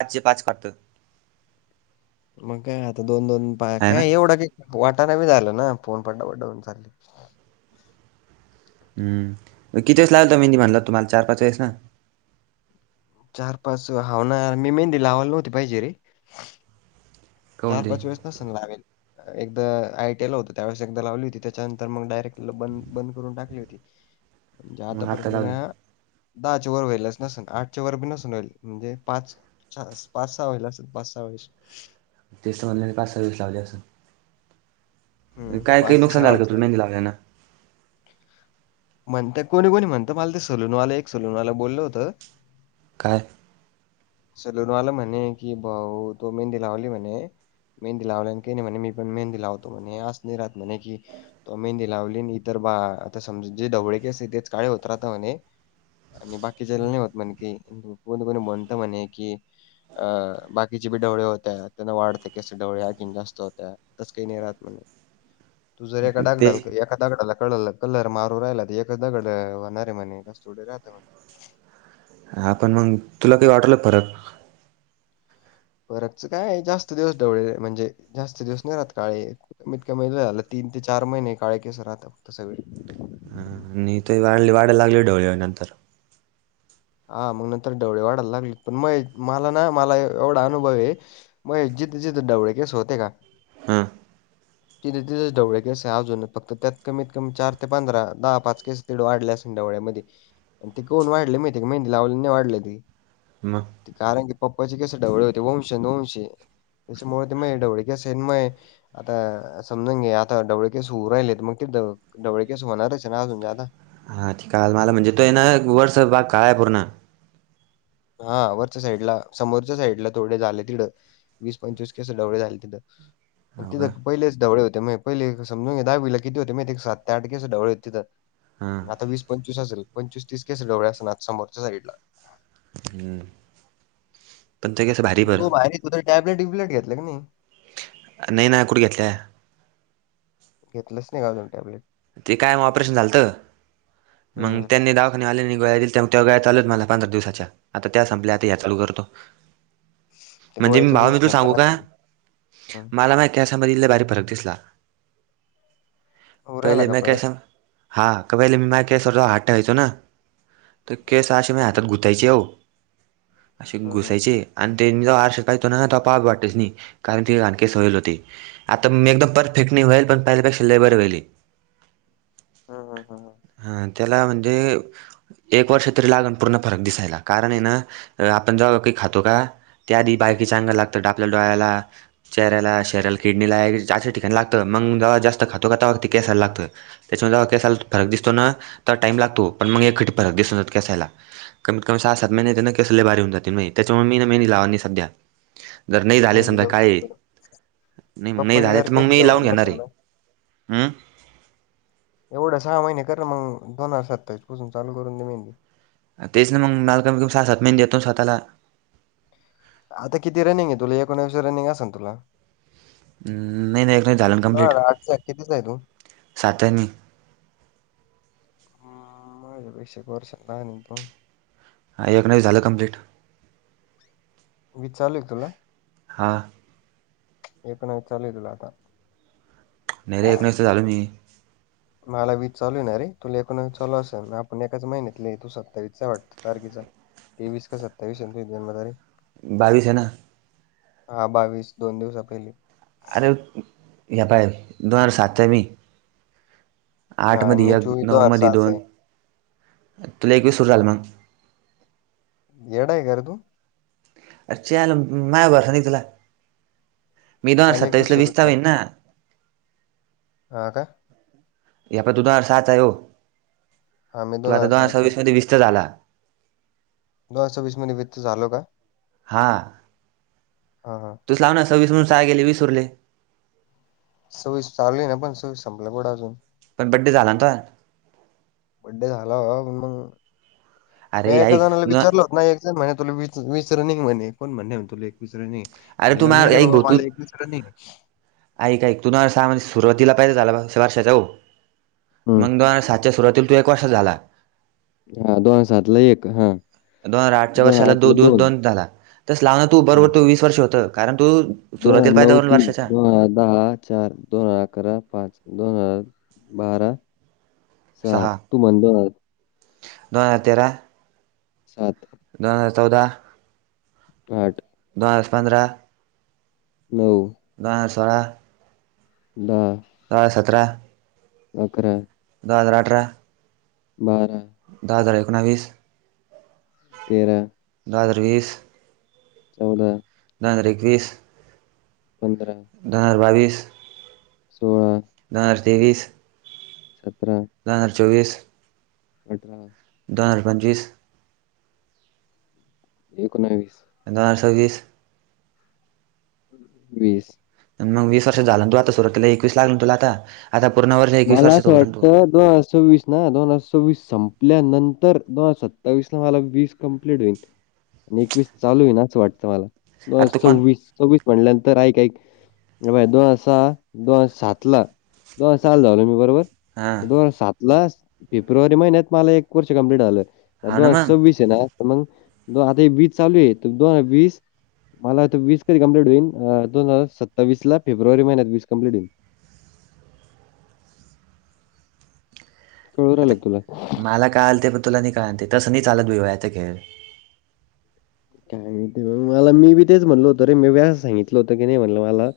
पाचचेे पाच करतो. मग काय आता दोन दोन पा आहे ना काय एवढं क वाटाला मी झालो ना फोन पड्ड पड्ड होऊन चाल. किती वेळेस लागल त मेहंदी म्हणला तुम्हाला चार पाच वेळेस ना. चार पाच हावणार मी मेहंदी लावायला नव्हती पाहिजे रे. काऊन चार ते पाच वेळेस नसेल लावेल. एकदा आयटीए ला होतो त्यावेळेस एकदा लावली होती त्याच्यानंतर मग डायरेक्ट बंद बंद करून टाकली होती. म्हणजे आता मग आत्ता पर्यंत लावली म्या. दहाच्या वर वईलच नसन आठच्या वर बी नसून [unintelligible] म्हणजे पाच. चार पाच सहा होईल असेल पाच सहा वेळेस. तेच तर म्हणल पाच सहा वेळेस लावली असल. हं, काय काही ते नुकसान झाल का तुज वेळेस. मेहंदी लावल्यान? म्हणत कोणी कोणी म्हणत मला ते सलूनवाला एक सलूनवाला बोलल होत. काय? सलूनवाला म्हणे कि भाऊ तु मेहंदी लावली म्हणे. मेहंदी लावल्याने काही नाही म्हणे मी पण मेंहंदी लावतो म्हणे अस नि राहात म्हणे कि तो मेहंदी लावली. तर बा आता समजा जे ढवळे केस आहेत तेच काळे होत राहता म्हणे. आणि बाकीचाला नाही होत म्हणे काही कोण कोणी म्हनत म्हणे कि. अ बाकीचे बी डवळे होत्या त्यांना वाढते की असे डवळे आणखीन जास्त होत्या. तस काही नाही राहत म्हणे तू जर एका दगडा ते ढाल एका दगडाला कळल कलर मारू राहिला त एकच दगड होणारय म्हणे असं थोडी राहता म्हणे. हां पण मग तुला काही वाटला का फरक? फरकच काय जास्त दिवस डवळे म्हणजे जास्त दिवस नाही राहत काळे. कमीत कमी झाल तीन ते चार महिने काळे केस राहत फक्त सगळे. हा आणि ते वाढ वाढय लागले डवळे नंतर. हा मग नंतर ढवळे वाढायला लागले पण मग मला ना मला एवढा अनुभव आहे. माझे जिथे जिथे ढवळे केस होते का. हां तिथे तिथे ढवळे केस आहे अजून फक्त त्यात कमीत कमी चार ते पंधरा दहा पाच केस. तिवडे वाढले असन डवळ्यामध्ये आणि ते काऊन वाढले माहिती मेहंदी लावले नाही वाढले ते. मग कारण की पप्पाचे कसे ढवळे होते वंश वंश त्याच्यामुळ ते मये ढवळे कस मये. आता समजून घे आता ढवळे केस उगऊ राहिलेत मग तीथ. ढवळे केस होणारचयन ना अजून जादा. हां [unintelligible] आल मला म्हणजे तो आहे ना वरचाच भाग काळ आहे पूर्ण. हा वरच्या साईडला समोरच्या साईडला थोडे झाले तिकडं. वीस पंचवीस केस डवळेे झाले तिथं मग हो का तिथं. पहिलेच ढवळे होते माये पहिले समजून घे दहावीला किती होते माहिते सात ते आठ केस डवळे होते तीथ. हां आता वीस पंचवीस असल पंचवीस तीस केस ढवळे असन समोरच्या साईडला. हम्म पंचे स [unintelligible] तो बाहेर एक [unintelligible] टॅबलेट विब्लेट घेतल्या की नाही नाही ना कुठ घेतल्या. घेतल्याच नाही का अजून टॅब्लेट. ते काय मग ऑपरेशन झालत. मग हं. त्यांनी दावाखान्यात आल्याने गोळ्या दिलत्या त्या गोळ्या चालू आहेत मला पंधरा दिवसाच्या. आता त्या संपल्या आता ह्या चालू करतो. ते म्हणजे गोळ्याच बी भावा मी तू उष्णता सांगू का राहते. हं. मला ना केसामध्ये लय भारी फरक दिसला. होऊ राहिला पहिले का मैं फरक? कैसा? [unintelligible] तर हं. केस असे मा हातात घुतायचे हो, असे हं, हं. घुसायचे. आणि त्यांनी जो आरशात पाहिचो ना, पाव वाटेस नाही. कारण ते घान केस व्हयंल होते. आता मी एकदम परफेक्ट नाही व्हयंल, पण पहिल्यापेक्षा लय बरं व्हयंले. हमी हम्म हम्म हम्म. हं त्याला म्हणजे एक वर्ष तरी लागण पूर्ण फरक दिसायला. कारण आहे ना आपण जेव्हा काही खातो का त्या आधी बायकीचे अंगाला लागंत. ते आपल्या डोळ्याला, चेहऱ्याला शरिराला, किडनी ला जाच्या अशा ठिकाणी लागतं. मग दवा जास्त खातो का तेव्हा ते केसाला लागतं. त्याच्यामध्ये केसायला फरक दिसतो ना, तेव्हा टाईम लागतो. पण मग एकखटे फरक दिसतो केसायला. कमीत कमी सहा सात महिनेत केस लय भारी होउन जातील मये. त्याच्यामुळे मी ना मेंहदी लावा नाही सध्या. जर नाही झाले मेहंदी समजा लावून काळे, सापडलं. नाही मग नाही झाले, तर मग मी लावून घेणार आहे. [inaudible] हम्म एवढे सहा महिने कर मग दोन हजार सतावीस पासून चालू करून दे म्हणे. तेच ना मग [unintelligible] सहा, सात महिने देतो स्वतःला. आता किती रनिंग तुला? एकोणवीस रनिंग असेल तुला. म् नाही नाही एकोणवीस झालं ना दोन कंप्लीट. हजार आठचा कितीचा आहे तू सातनं माझ्यापेक्षा एक वर्ष लहान आहे ना तु. हा एकोणावीस झालं कंप्लिट. विस चालूयं का तुला? हां. एकोणावीस चालू आहे तुला आता. नाहीेरे एकोणावीसचा झालो मी. मला वीस चालूये ना रे. तुला एकोणावीस चालू असेल, आपण एकाच महिन्यातले. तू सत्तावीसचा वाटत तारखेचा. तेवीस का सत्तावीस ना तुझी जन्म तारीख. बावीस आहे ना. हा बावीस, दोन दिवसा पहिले. अरे हे पाय दोन हजार सातचा मी हा आठ आणि मध्ये मी एक, चोवीस दोन नऊ हजार मध्ये सहाचा आहे दोन, तुला एकवीसच झालं मग. येडा आहे कारे तु? अरे! च्यायला मायवर भरोसा नाही तुला, मी दोन हजार मला एकवीस सत्तावीसला सुरू विसचा होईन ना. हा का? हे पाय तू दोन हजार सहा आहे हो, हा मी तू आता दोन हजार सहाचा आहे सव्वीस मध्ये विसचा झाला. दोन हजार सव्वीस मध्ये वीस चा झालो का? हा हां हां. तूच लावना सव्वीस मधून सहा गेले वीस उरले. सव्वीस चालुये ना, पण सव्वीस संपल कुढं अजून. पण बड्डे झाला ना तुझा. बड्डे झाला भावा पण मग [inaudible] म्या अरे एका ऐक जणाला न विचारलं, मा [unintelligible] तुला विस वीसच रनिंग म्हणे, कोण म्हणे तुले एकवीस रनिंगे? म्हणलं नाही रे बाबा, मला एकवीस रनिंगे. आइक आइक तु दोन हजार सहा मध्ये सुरुवातीला [unintelligible] झाला वर्षाचा हो, मग हम्म दोन हजार सात- च्या सुरवातीला तू एक वर्षाचा झाला. हा दोन हजार सातला एक. हा- दोन हजार आठच्या दोन हजार वर्षाला दो आठला दो दोन झाला. तस लाव ना तू, हा बरोबर तो वीस वर्ष होत. कारण तू- दोन सुरुवातीला हजार पाहिजे नऊ तीन वर्षाच्या दोन दहा चार दोन हजार अकरा पाच दोन हजार बारा सहा तु म्हण दोन हजार बारा तेरा सात दोन हजार चौदा आठ दोन हजार पंधरा नऊ दोन सोळा दहा दहा सतरा अकरा दहा हजार अठरा बारा दोन हजार एकोणावीस तेरा दोन हजार वीस चौदा दोन हजार एकवीस पंधरा दहा बावीस सोळा दहा तेवीस सतरा दहा चोवीस अठरा दहा हजार पंचवीस एकोणावीस दहा सव्वीस वीस मग वीस वर्षांचा झाला ना तू आता सुरुवातीला एकवीस लागल ना तुला आता आता पूर्ण वर्षाचे मला असं वाटतं दोन हजार सव्वीस नाही दोन हजार सव्वीस संपल्यानंतर दोन हजार सत्तावीस ला मला वीस कंप्लीट होईल. आणि एकवीस चालू आहे ना असं वाटतं मला दोन अरे हजार तू कोण सव्वीस सव्वीस म्हटल्यानंतर ऐक ऐक हे पाय दोन हजार सहा दोन हजार सातला सहाला झालो मी बरोबर हां दोन हजार सातला फेब्रुवारी महिन्यात मला एक वर्ष कंप्लीट झालं. हाव दोन ना हजार मग सव्वीस ये ना तर मगं आता हे वीस चालूये तर दोन हजार वीस मला आता वीस कधी कंप्लीट होईन दोन हजार सत्तावीसला फेब्रुवारी महिन्यात वीस कंप्लीट होईल. कळू राहिलं आता का तुला? मला कळालते पण तुला नाही कळालते तसं नाही चालत विव्याचे खेळ काय नाही ते मला मी बी तेच म्हणल होतं रे मी व्यास सांगितलं होतं की नाही म्हटलं मला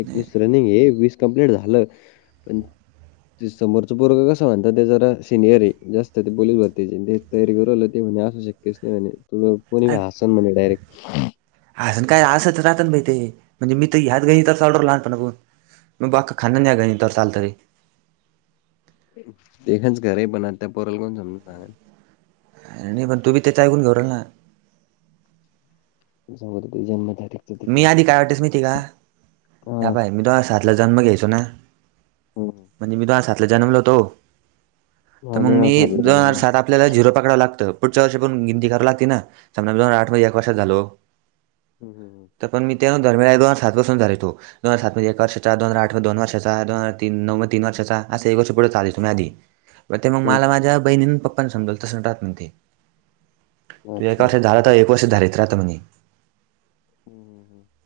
एकवीस रनिंग ये वीस कंप्लीट झालं पण ते समोरच पोरग कस म्हणतात ते जरा सिनियर आहे जास्त ते पोलीस भरतीचे ते तयारी करू राहिला ते म्हणे असू शक्यस नाही म्हणे तु कोणी हसल म्हणे डायरेक्ट हसत काय असंच राहत ना भाई ते म्हणजे मी तर ह्यात घाईत तरच ऑडर लहानपणापासून म बाक खान न्या गणिता चालतरे. तेगंज खरंय पण आ त्यां पोरांल कोण समजून सांगणार. काय नाही पण तु बी तेच ऐकून [unintelligible] [unintelligible] जन्म तारीख मी आधी काय वाटतेस महिते का? या हां. पाह्य मी तो दोन हजार सातला जन्म घ्यायचो ना, हं. म्हणजे मी तो दोन हजार सातला जन्मलो होतो. तर हां, मग मी दोन हजार जन्मला. सात आपल्याला झिरो पकडाव लागतं. पुढच्या वर्ष पण गिणती करावी लागते ना, समजा मी दोन हजार आठ मध्ये एक वर्षाच झालो [inaudible] तर पण मी त्यान दरम्यान एक दोन सातपासून धरितो दोन हजार सात मध्ये एक वर्षाचा, दोन हजार आठ मध्ये दोन वर्षाचा, दोन हजार तीन नऊ मध्ये तीन वर्षाचा, असे एक वर्ष पुढे चालीतो मी आधी. [inaudible] ते मग माला हं, माझ्या बहिणीन, पप्पान समजलं तसं राहत नाही ते. हं. तू एक अच्छा. हं, वर्षाचा झाला तर एक वर्ष धरित राहते म्हणे. [inaudible]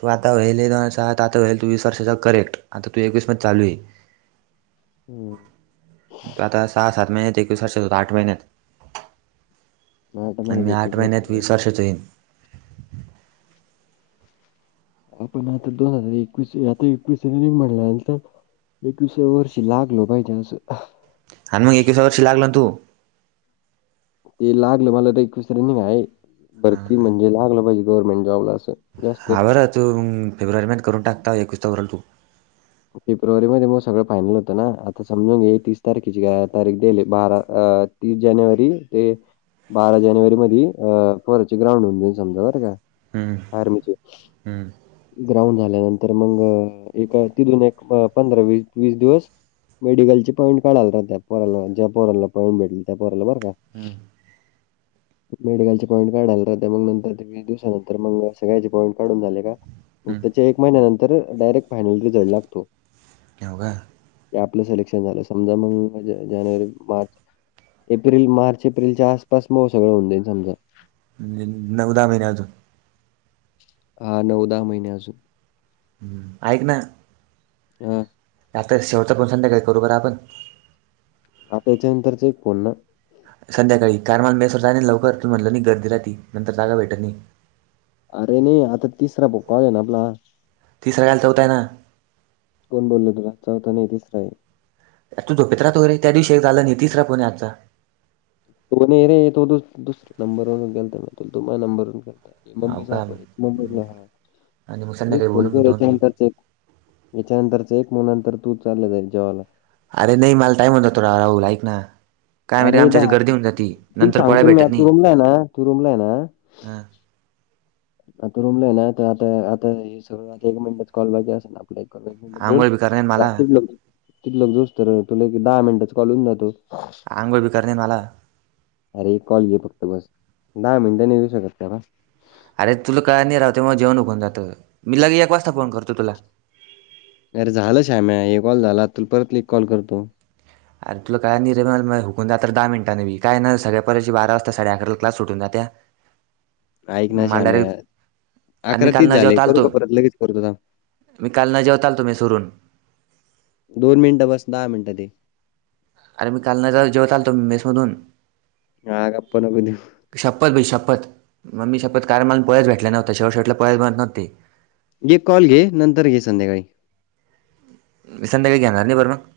तू आता होईल ये दोन वर्ष त आता आता होईल तू वीस वर्षाचा करेक्ट, आता तू एकवीस मध्य चालू हे. [inaudible] तु आता सहा सात महिन्यात एकवीस वर्षाचा होतो आठ महिन्यात. आठ अन महिन्यात मी एकवीस आठ महिन्यात वर्ष वीस वर्षाचा होईन. आपण आता दोन हजार एकवीस, आता एकवीस रनिंग म्हणल्यानंतर एकवीसाव्या वर्षी लागलो पाहिजे असं. हा न मग एकविस वर्षी लागलं तू ते लागलं मला त एकविस रनिंग आहे, भरती म्हणजे लागलं पाहिजे गव्हर्नमेंट जॉबला असं. जास्त हां बरं तू फेब्रुवारीमध्ये करून टाक तवा एकवीस चा ऊंरल तू. फेब्रुवारी मध्ये म सगळं फायनल होतं ना आता समजून घे तीस तारखेची तारीख देयल बारा अ तीस जानेवारी ते बारा जानेवारी मधी अ पोराचे ग्राउंड होऊन जाईल समजा बरं का. हम्म आर्मीचे हम्म ग्राउंड झाल्यानंतर मग एक. तिथून एक अ पंधरा वी वीस दिवस. मेडिकलचे पॉईंट काढायला [unintelligible] त्या पोरांला ज्या पोराला पॉईंट भेटले त्या पोराला बरं का. हूं! [inaudible] मेडिकलचे पॉईंट काढायला राहत्यां मंग नंतर ते वीस दिवसानंतर मंग सगळ्याचे पॉईंट काढून झाले का. मंग त्याच्या एक महिन्यानंतर डायरेक्ट फायनल रिझल्ट लागतो. हो का. की आपलं सेलेक्शन झालं समजा मंग जानेवारी, मार्च. एप्रिल मार्च एप्रिलच्या आसपास म सगळं होऊनं जाईन समजा. नी-नऊ दहा महिने अजून. हा नऊ दहा महिने अजू. हूं ऐक ना. हा! आता शेवटचा पण संध्याकाळी करु बर आपण. आता याच्यानंतरचा एक फोनना. संध्याकाळी कारन माल मेसवर जानं हे नं लवकर तू म्हनलं नही गर्दी राहती नंतर जागा भेटत नही. अरे नही आता तिसरा भो कॉल हे ना आपला. तिसरा नाही, चौथा ये ना. कोण बोललो तुला, चौथा नाही तिसरा आहे. तू झोपेत राहतो रे त्या दिवशी एक झाला, नाही तिसरा फोन आहे आजचा. तो नाही रे, तो दुस नंबर वरुन केलता, तो माझ नंबरवरुन केलता. हो का आणि मग संध्याकाळी बोलून घेऊ दोन फोन [unintelligible] याच्यानंतरच ऐक म नंतर तू चाले जाईल जेवायला. अरे नाही मला टाईम होईल ना, तोडा होईल ऐकणा. काय माहिते अरे आमच्या हित गर्दी होऊन जाती, तुला नंतर पळाय सांगतो ना मी भेटत आता तू नाही रूमला आहे ना, तू रूमला आहे ना, हं. आता रूमला ये ना आता-आता-आता हे सगळंता एक मिनिटाच कॉल बाकी असल ना. एक ला एक मिनिट बोल आंघोळ बी करणे मला जातील [unintelligible] तिथ ल जो असत तुला एक दहा मिनटाच कॉल होउन जातो. अंगोळ बी करू दे मला अरे कॉल घे फक्त, बस दहा मिनट नई देऊ शकत का बा? अरे तुला कळायला नाही, राहते तेवा जेवण होऊन जातं मी, लगेच एक वाजता फोन करतो तुला. अरे झालं श्याम्या, एक कॉल झाला, तुला परत एक कॉल करतो. अर तुला कळाय नई रे हुकून जाते रे दहा मिनटांने बी, काय ना सगळ्या पोरांची बारा वाजता साडे अकराला क्लास सुटूना जात्या. ऐक ना मग मला श्याम्या, डायरेक्ट अरे अकरा मी तीस काल न झाले, जेवता करू का आलतो परत लगेच करतो थाब. मी काल न जेवता आलतो मेस वरून. दोन मिनिटं बसनार दहा मिनिटात ये. अरे मी काल न जेव जेवता आलतो मेस मधून. ह गप्पा नको देऊ. शपथ भाई शपथ म मी शपथ काल मला पोळ्याच भेटल्या नव्हत्या, शेवट शेटला पोळ्याच बनंत नव्हते. एक कॉल घे, नंतर घे संध्याकाळी. मि संद्याकाळी घेणार नाही बरं मग